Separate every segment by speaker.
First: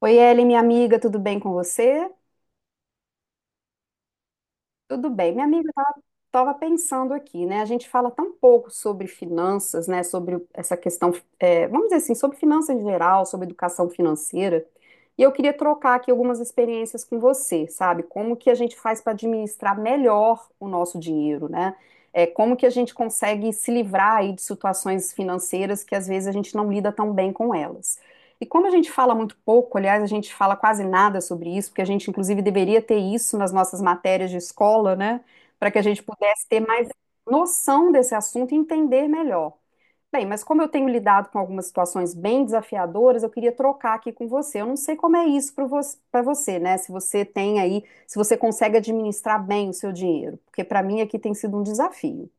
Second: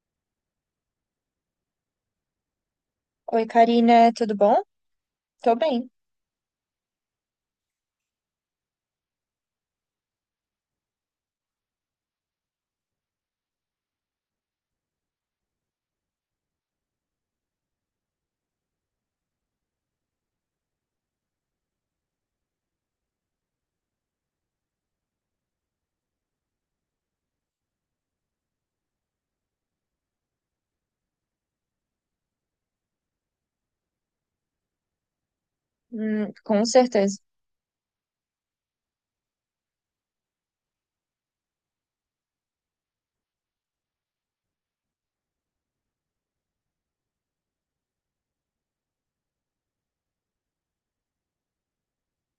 Speaker 1: Oi, Ellen, minha amiga, tudo bem com você?
Speaker 2: Oi, Karina, tudo bom?
Speaker 1: Tudo bem. Minha
Speaker 2: Tô
Speaker 1: amiga, eu
Speaker 2: bem.
Speaker 1: estava pensando aqui, né? A gente fala tão pouco sobre finanças, né? Sobre essa questão, é, vamos dizer assim, sobre finanças em geral, sobre educação financeira. E eu queria trocar aqui algumas experiências com você, sabe? Como que a gente faz para administrar melhor o nosso dinheiro, né? É, como que a gente consegue se livrar aí de situações financeiras que às vezes a gente não lida tão bem com elas. E como a gente fala muito pouco, aliás, a gente fala quase nada sobre isso, porque a gente inclusive deveria ter isso nas nossas matérias de escola, né? Para que a gente pudesse ter
Speaker 2: Com
Speaker 1: mais
Speaker 2: certeza.
Speaker 1: noção desse assunto e entender melhor. Bem, mas como eu tenho lidado com algumas situações bem desafiadoras, eu queria trocar aqui com você. Eu não sei como é isso para você, pra você, né? Se você tem aí, se você consegue administrar bem o seu dinheiro, porque para mim aqui tem sido um desafio.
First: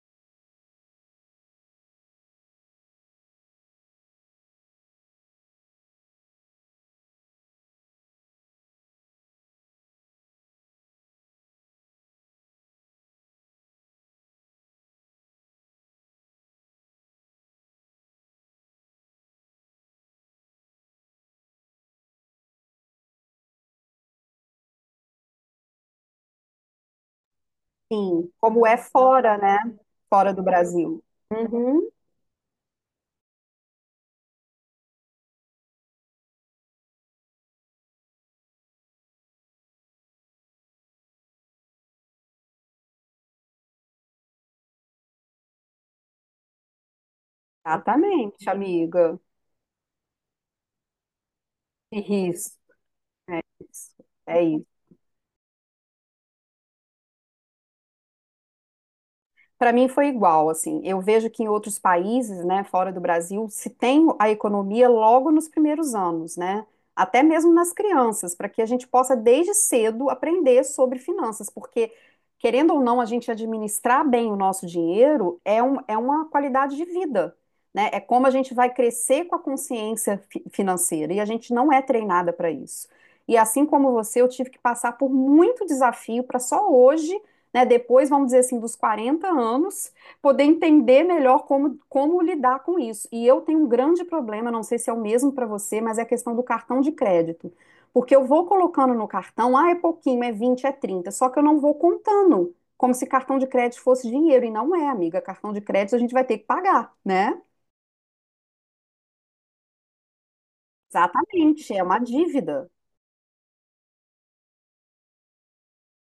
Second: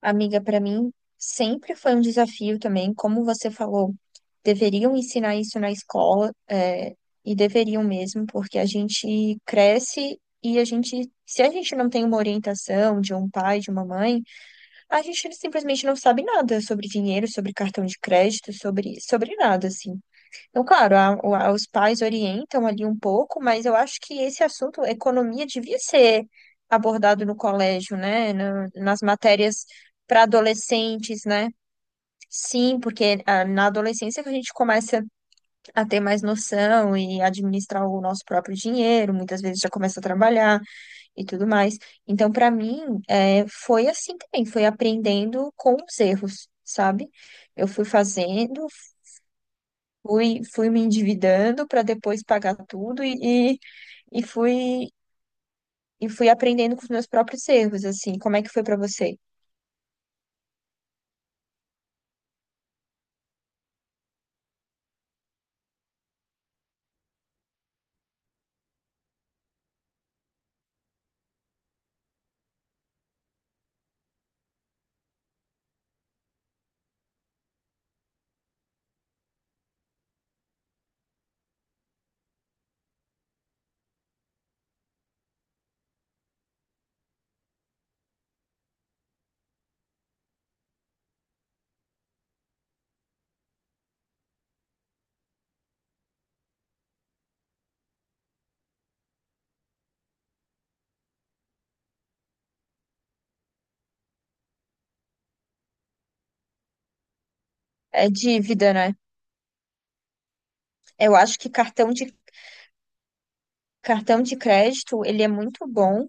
Speaker 2: Amiga, pra mim sempre foi um desafio também. Como você falou, deveriam ensinar isso na escola, e deveriam mesmo, porque a gente cresce e se a gente não tem uma orientação de um pai, de uma mãe, a gente simplesmente não sabe nada sobre dinheiro, sobre cartão de crédito, sobre nada, assim. Então, claro, os pais orientam ali um pouco, mas eu acho que esse assunto, economia, devia ser abordado no colégio,
Speaker 1: Sim,
Speaker 2: né?
Speaker 1: como é
Speaker 2: Nas
Speaker 1: fora, né?
Speaker 2: matérias para
Speaker 1: Fora do Brasil.
Speaker 2: adolescentes, né?
Speaker 1: Uhum,
Speaker 2: Sim, porque ah, na adolescência que a gente começa a ter mais noção e administrar o nosso próprio dinheiro, muitas vezes já começa a trabalhar e tudo mais. Então, para mim, foi assim também, foi aprendendo com os erros, sabe? Eu fui
Speaker 1: exatamente,
Speaker 2: fazendo.
Speaker 1: amiga.
Speaker 2: Fui me endividando para depois
Speaker 1: Isso,
Speaker 2: pagar tudo
Speaker 1: é isso.
Speaker 2: e
Speaker 1: É.
Speaker 2: fui, e fui aprendendo com os meus próprios erros, assim. Como é que foi para você?
Speaker 1: Para mim foi igual, assim. Eu vejo que em outros países, né, fora do Brasil, se tem a economia logo nos primeiros anos, né? Até mesmo nas crianças, para que a gente possa desde cedo aprender sobre finanças, porque querendo ou não, a gente administrar bem o nosso dinheiro é um, é uma qualidade de vida, né? É como a gente vai crescer com a consciência financeira e a gente não é treinada para isso. E assim como você, eu tive que passar por muito desafio para só hoje, né, depois, vamos dizer assim, dos 40 anos, poder entender melhor como, como lidar com isso. E eu tenho um grande problema, não sei se é o mesmo para você, mas é a questão do cartão de crédito. Porque eu vou colocando no cartão, ah, é pouquinho, é 20, é 30, só que eu não vou contando, como se cartão de crédito fosse dinheiro, e não é, amiga. Cartão de crédito a gente vai ter que pagar, né?
Speaker 2: É dívida, né? Eu acho que
Speaker 1: Exatamente, é
Speaker 2: cartão
Speaker 1: uma
Speaker 2: de
Speaker 1: dívida.
Speaker 2: cartão de crédito, ele é muito bom,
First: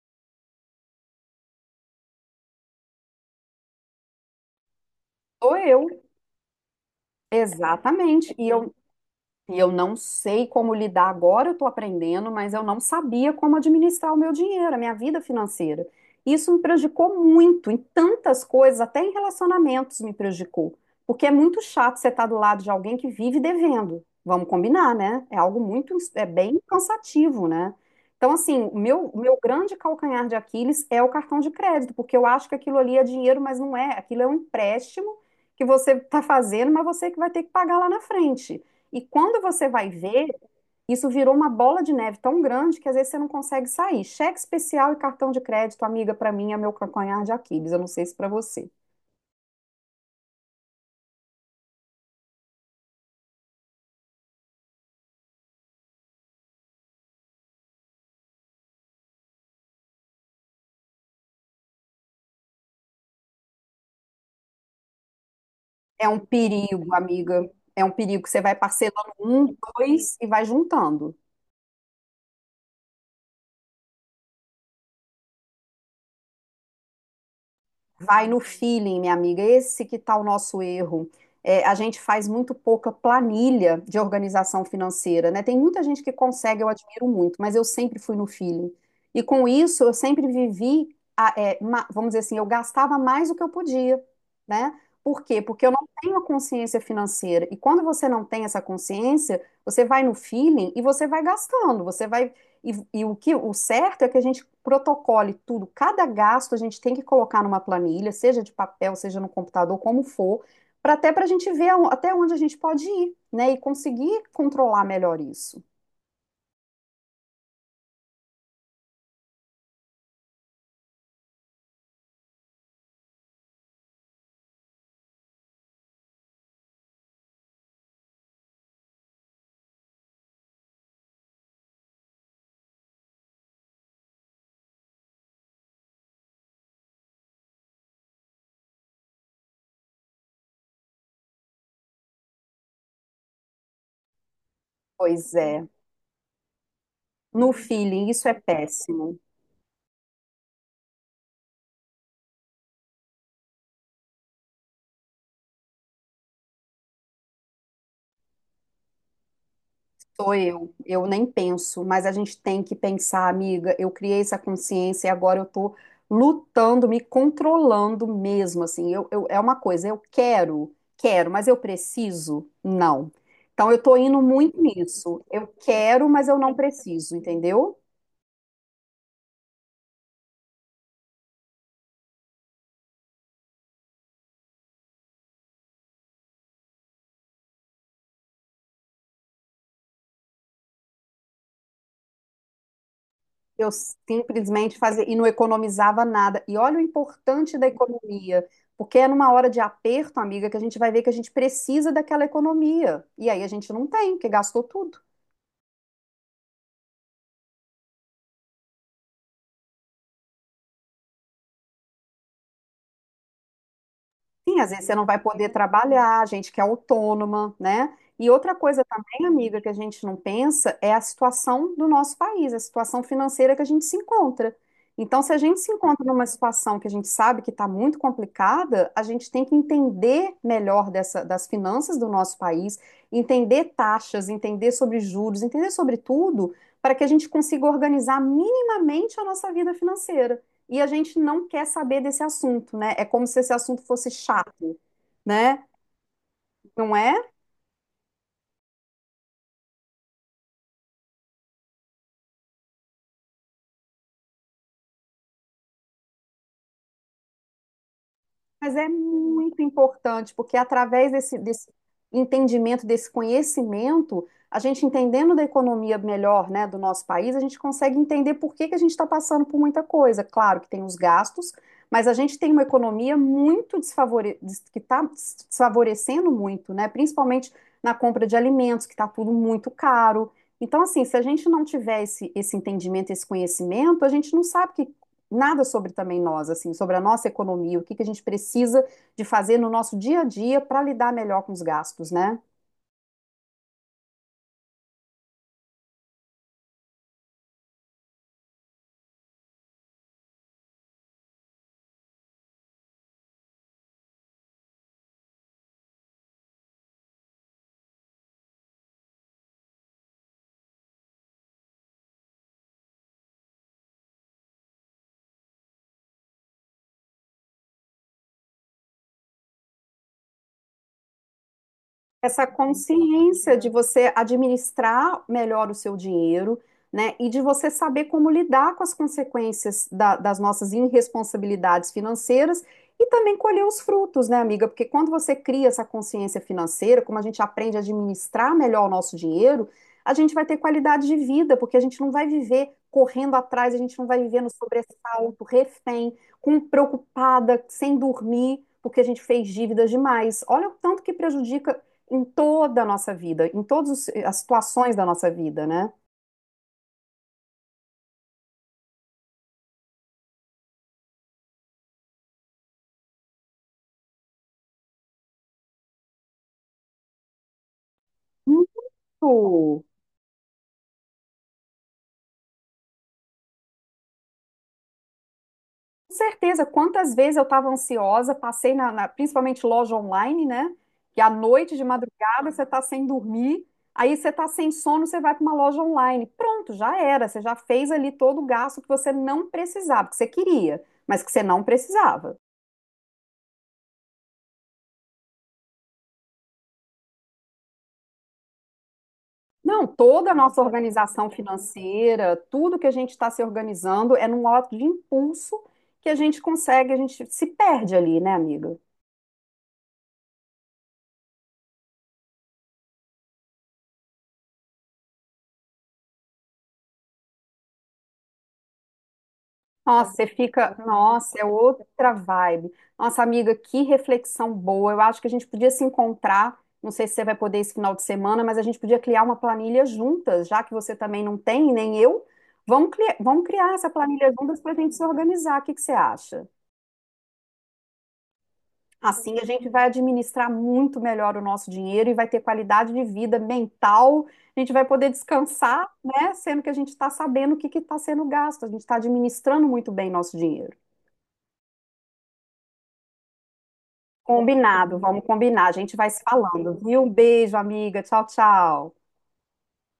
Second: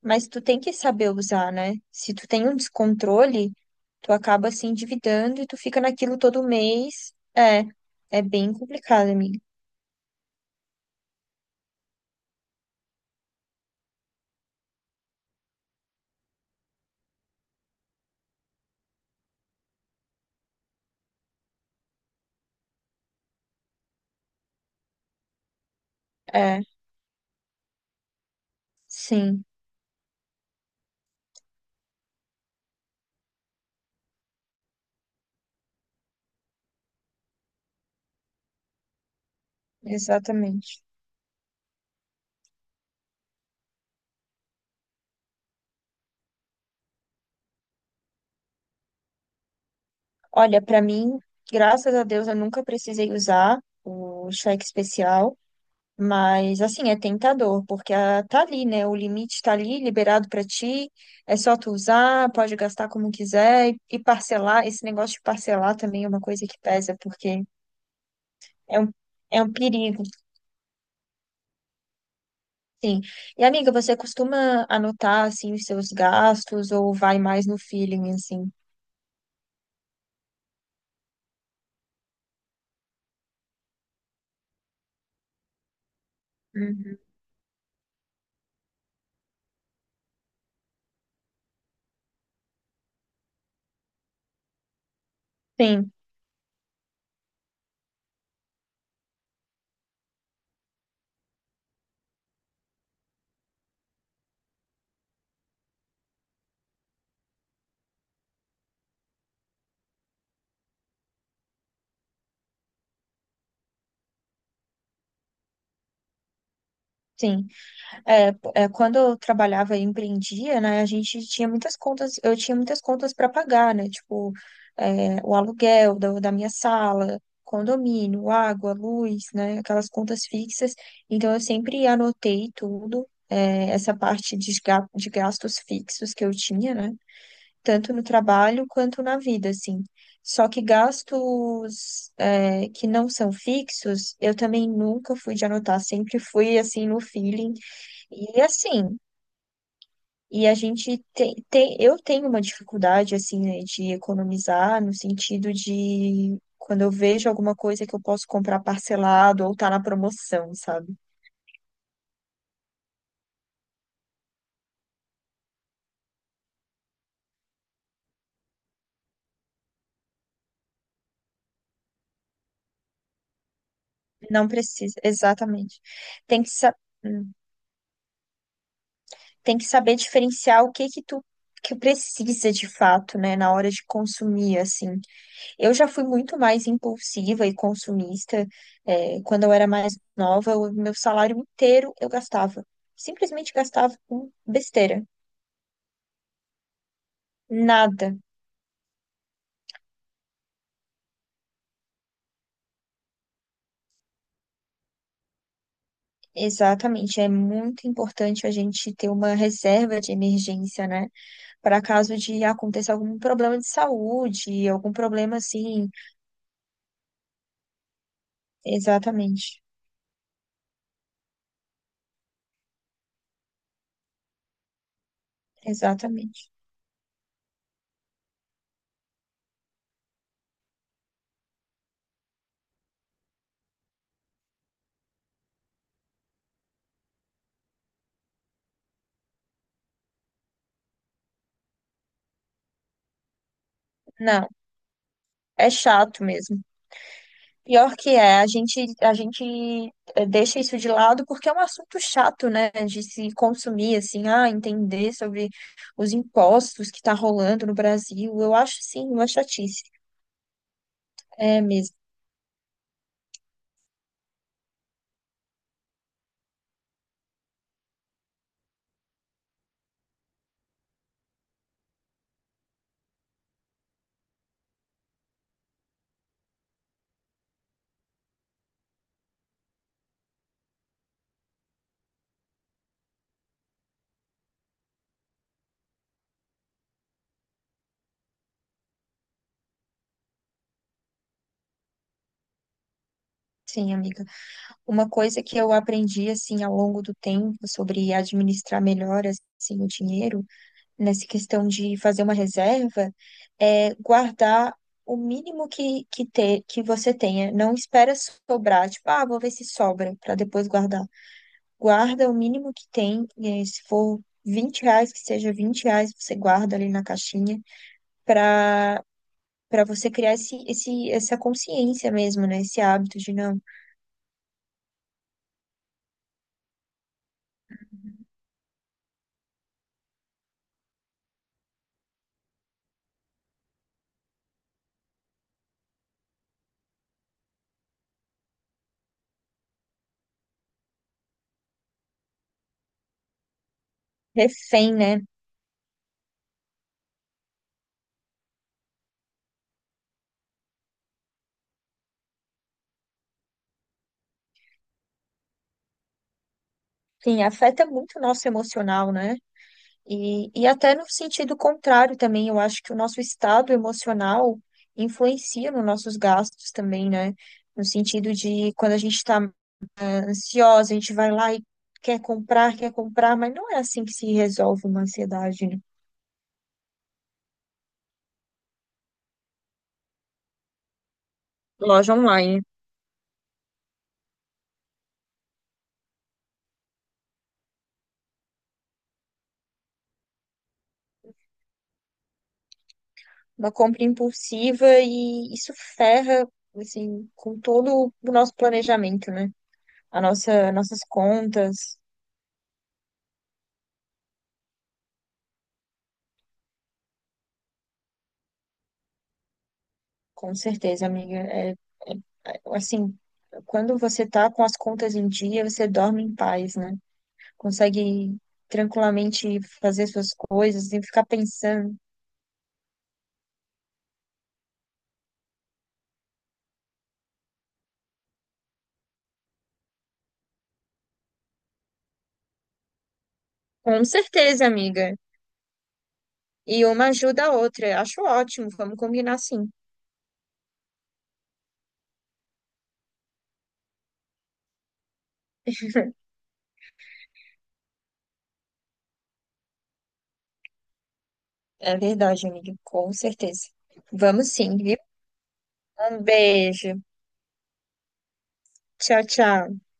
Speaker 2: mas tu tem que saber usar, né? Se tu tem um descontrole, tu acaba se endividando e
Speaker 1: Sou
Speaker 2: tu fica
Speaker 1: eu.
Speaker 2: naquilo todo mês. É, é
Speaker 1: Exatamente. E
Speaker 2: bem
Speaker 1: eu...
Speaker 2: complicado, amiga.
Speaker 1: E eu não sei como lidar agora, eu estou aprendendo, mas eu não sabia como administrar o meu dinheiro, a minha vida financeira. Isso me prejudicou muito, em tantas coisas, até em relacionamentos me prejudicou. Porque é muito chato você estar do lado de alguém que vive devendo. Vamos combinar, né? É algo muito, é bem
Speaker 2: É,
Speaker 1: cansativo, né? Então, assim, o meu
Speaker 2: sim,
Speaker 1: grande calcanhar de Aquiles é o cartão de crédito, porque eu acho que aquilo ali é dinheiro, mas não é. Aquilo é um empréstimo que você está fazendo, mas você que vai ter que pagar lá na frente. E quando você vai ver,
Speaker 2: exatamente.
Speaker 1: isso virou uma bola de neve tão grande que às vezes você não consegue sair. Cheque especial e cartão de crédito, amiga, para mim é meu calcanhar de Aquiles. Eu não sei se para você.
Speaker 2: Olha, para mim, graças a Deus, eu nunca precisei usar o cheque especial, mas assim, é tentador, porque ah, tá ali, né? O limite tá ali, liberado para ti, é só tu usar, pode gastar como quiser e parcelar. Esse negócio de parcelar também
Speaker 1: É
Speaker 2: é
Speaker 1: um
Speaker 2: uma coisa que
Speaker 1: perigo,
Speaker 2: pesa, porque
Speaker 1: amiga. É um perigo que você vai
Speaker 2: é um,
Speaker 1: parcelando
Speaker 2: é um
Speaker 1: um,
Speaker 2: perigo,
Speaker 1: dois e vai juntando.
Speaker 2: sim. E amiga, você costuma anotar assim os seus gastos ou vai mais no feeling
Speaker 1: Vai no
Speaker 2: assim?
Speaker 1: feeling, minha amiga. Esse que tá o nosso erro. É, a gente faz muito pouca planilha de organização financeira, né? Tem muita gente que consegue, eu
Speaker 2: Uhum.
Speaker 1: admiro muito, mas eu sempre fui no feeling. E com isso, eu sempre vivi, vamos dizer assim, eu gastava mais do que eu podia, né? Por quê? Porque eu não
Speaker 2: Sim,
Speaker 1: tenho a consciência financeira. E quando você não tem essa consciência, você vai no feeling e você vai gastando, você vai e, e o que o certo é que a gente protocole tudo, cada gasto a gente tem que colocar numa planilha, seja de papel, seja no computador, como for, para, até para a gente ver até onde a gente pode ir, né? E conseguir controlar melhor isso.
Speaker 2: sim. É, Quando eu trabalhava e empreendia, né, a gente tinha muitas contas, eu tinha muitas contas para pagar, né, tipo, é, o aluguel da minha sala, condomínio, água, luz, né, aquelas contas fixas. Então eu sempre anotei tudo, é, essa parte de, de gastos fixos que eu tinha, né, tanto no trabalho quanto na vida, assim. Só que gastos, é, que não são fixos, eu também nunca
Speaker 1: Pois
Speaker 2: fui de
Speaker 1: é,
Speaker 2: anotar, sempre fui, assim, no
Speaker 1: no
Speaker 2: feeling,
Speaker 1: feeling, isso é
Speaker 2: e assim,
Speaker 1: péssimo.
Speaker 2: e a gente tem, tem, eu tenho uma dificuldade assim, né, de economizar no sentido de quando eu vejo alguma coisa que eu posso comprar parcelado ou tá na
Speaker 1: Sou
Speaker 2: promoção, sabe?
Speaker 1: eu nem penso, mas a gente tem que pensar, amiga. Eu criei essa consciência e agora eu tô lutando, me controlando mesmo. Assim, é uma coisa, eu quero, quero, mas eu preciso? Não. Então, eu tô indo
Speaker 2: Não
Speaker 1: muito
Speaker 2: precisa,
Speaker 1: nisso. Eu
Speaker 2: exatamente.
Speaker 1: quero, mas eu
Speaker 2: Tem que
Speaker 1: não
Speaker 2: saber.
Speaker 1: preciso, entendeu?
Speaker 2: Tem que saber diferenciar o que que tu que precisa de fato, né, na hora de consumir, assim. Eu já fui muito mais impulsiva e consumista. Quando eu era mais nova, o meu salário inteiro eu gastava. Simplesmente
Speaker 1: Eu
Speaker 2: gastava com
Speaker 1: simplesmente
Speaker 2: besteira.
Speaker 1: fazia e não economizava nada. E olha o importante da
Speaker 2: Nada.
Speaker 1: economia, porque é numa hora de aperto, amiga, que a gente vai ver que a gente precisa daquela economia. E aí a gente não tem, porque gastou tudo.
Speaker 2: Exatamente. É muito importante a gente ter uma reserva de emergência, né? Para caso de aconteça algum problema de
Speaker 1: Sim,
Speaker 2: saúde,
Speaker 1: às vezes
Speaker 2: algum
Speaker 1: você não vai
Speaker 2: problema
Speaker 1: poder
Speaker 2: assim.
Speaker 1: trabalhar, gente que é autônoma, né? E outra coisa também, amiga,
Speaker 2: Exatamente.
Speaker 1: que a gente não pensa é a situação do nosso país, a situação financeira que a gente se encontra. Então, se a gente se encontra numa
Speaker 2: Exatamente.
Speaker 1: situação que a gente sabe que está muito complicada, a gente tem que entender melhor das finanças do nosso país, entender taxas, entender sobre juros, entender sobre tudo, para que a gente consiga organizar minimamente a nossa vida financeira e a gente não quer saber desse assunto, né? É como se esse assunto fosse
Speaker 2: Não.
Speaker 1: chato, né?
Speaker 2: É chato mesmo.
Speaker 1: Não é?
Speaker 2: Pior que é, deixa isso de lado porque é um assunto chato, né? De se consumir, assim, ah, entender sobre os impostos que tá rolando no Brasil. Eu
Speaker 1: Mas
Speaker 2: acho,
Speaker 1: é
Speaker 2: sim, uma
Speaker 1: muito
Speaker 2: chatice.
Speaker 1: importante, porque através desse,
Speaker 2: É
Speaker 1: desse
Speaker 2: mesmo.
Speaker 1: entendimento, desse conhecimento, a gente entendendo da economia melhor, né, do nosso país, a gente consegue entender por que que a gente está passando por muita coisa. Claro que tem os gastos, mas a gente tem uma economia muito desfavore... que está desfavorecendo muito, né, principalmente na compra de alimentos, que está tudo muito caro. Então, assim, se a gente não tiver esse entendimento, esse conhecimento, a gente não sabe o que, nada sobre também nós, assim, sobre a nossa economia, o que que a gente precisa de fazer no nosso dia a dia para lidar melhor com os gastos, né?
Speaker 2: Sim, amiga. Uma coisa que eu aprendi, assim, ao longo do tempo sobre administrar melhor, assim, o dinheiro nessa questão de fazer uma reserva é guardar o mínimo que você tenha. Não espera sobrar, tipo, ah, vou ver se sobra para depois guardar. Guarda o mínimo que tem, eh, se for R$ 20, que seja R$ 20, você guarda ali na caixinha para você criar essa consciência
Speaker 1: Essa
Speaker 2: mesmo, né? Esse hábito de
Speaker 1: consciência
Speaker 2: não
Speaker 1: de você administrar melhor o seu dinheiro, né, e de você saber como lidar com as consequências das nossas irresponsabilidades financeiras e também colher os frutos, né, amiga? Porque quando você cria essa consciência financeira, como a gente aprende a administrar melhor o nosso dinheiro, a gente vai ter qualidade de vida, porque a gente não vai viver correndo atrás, a gente não vai viver no
Speaker 2: refém, né?
Speaker 1: sobressalto, refém, com preocupada, sem dormir, porque a gente fez dívidas demais. Olha o tanto que prejudica em toda a nossa vida, em todas as situações da nossa vida, né?
Speaker 2: Sim, afeta muito o nosso emocional, né? E até no sentido contrário também, eu acho que o nosso estado emocional influencia nos nossos gastos também, né? No sentido
Speaker 1: Muito.
Speaker 2: de quando a gente está
Speaker 1: Com
Speaker 2: ansiosa, a gente vai lá e quer comprar, mas não é assim que se resolve uma ansiedade, né?
Speaker 1: certeza, quantas vezes eu estava ansiosa, passei principalmente loja online, né? Que à noite, de
Speaker 2: Loja
Speaker 1: madrugada,
Speaker 2: online.
Speaker 1: você está sem dormir, aí você está sem sono, você vai para uma loja online. Pronto, já era, você já fez ali todo o gasto que você não precisava, que você queria, mas que você não precisava.
Speaker 2: Uma compra impulsiva e isso ferra, assim, com todo o nosso planejamento, né?
Speaker 1: Não,
Speaker 2: A
Speaker 1: toda a nossa
Speaker 2: nossa, nossas
Speaker 1: organização
Speaker 2: contas.
Speaker 1: financeira, tudo que a gente está se organizando é num ato de impulso que a gente consegue, a gente se perde ali, né, amiga?
Speaker 2: Com certeza, amiga. Assim, quando você tá com as contas em dia, você dorme em paz, né? Consegue tranquilamente fazer
Speaker 1: Nossa, você
Speaker 2: suas
Speaker 1: fica,
Speaker 2: coisas sem ficar
Speaker 1: nossa, é
Speaker 2: pensando.
Speaker 1: outra vibe. Nossa, amiga, que reflexão boa. Eu acho que a gente podia se encontrar, não sei se você vai poder esse final de semana, mas a gente podia criar uma planilha juntas, já que você também não tem, nem eu. Vamos criar essa
Speaker 2: Com
Speaker 1: planilha juntas
Speaker 2: certeza,
Speaker 1: para a gente se
Speaker 2: amiga.
Speaker 1: organizar. O que que você acha?
Speaker 2: E uma ajuda a outra. Acho ótimo. Vamos combinar,
Speaker 1: Assim a gente
Speaker 2: sim.
Speaker 1: vai administrar muito melhor o nosso dinheiro e vai ter qualidade de vida mental. A gente vai poder descansar, né? Sendo que a gente está sabendo o que que está sendo gasto. A gente está administrando muito bem nosso dinheiro.
Speaker 2: É verdade, amiga. Com certeza. Vamos, sim,
Speaker 1: Combinado,
Speaker 2: viu?
Speaker 1: vamos combinar. A gente vai se
Speaker 2: Um
Speaker 1: falando,
Speaker 2: beijo.
Speaker 1: viu? Um beijo, amiga. Tchau, tchau.
Speaker 2: Tchau, tchau.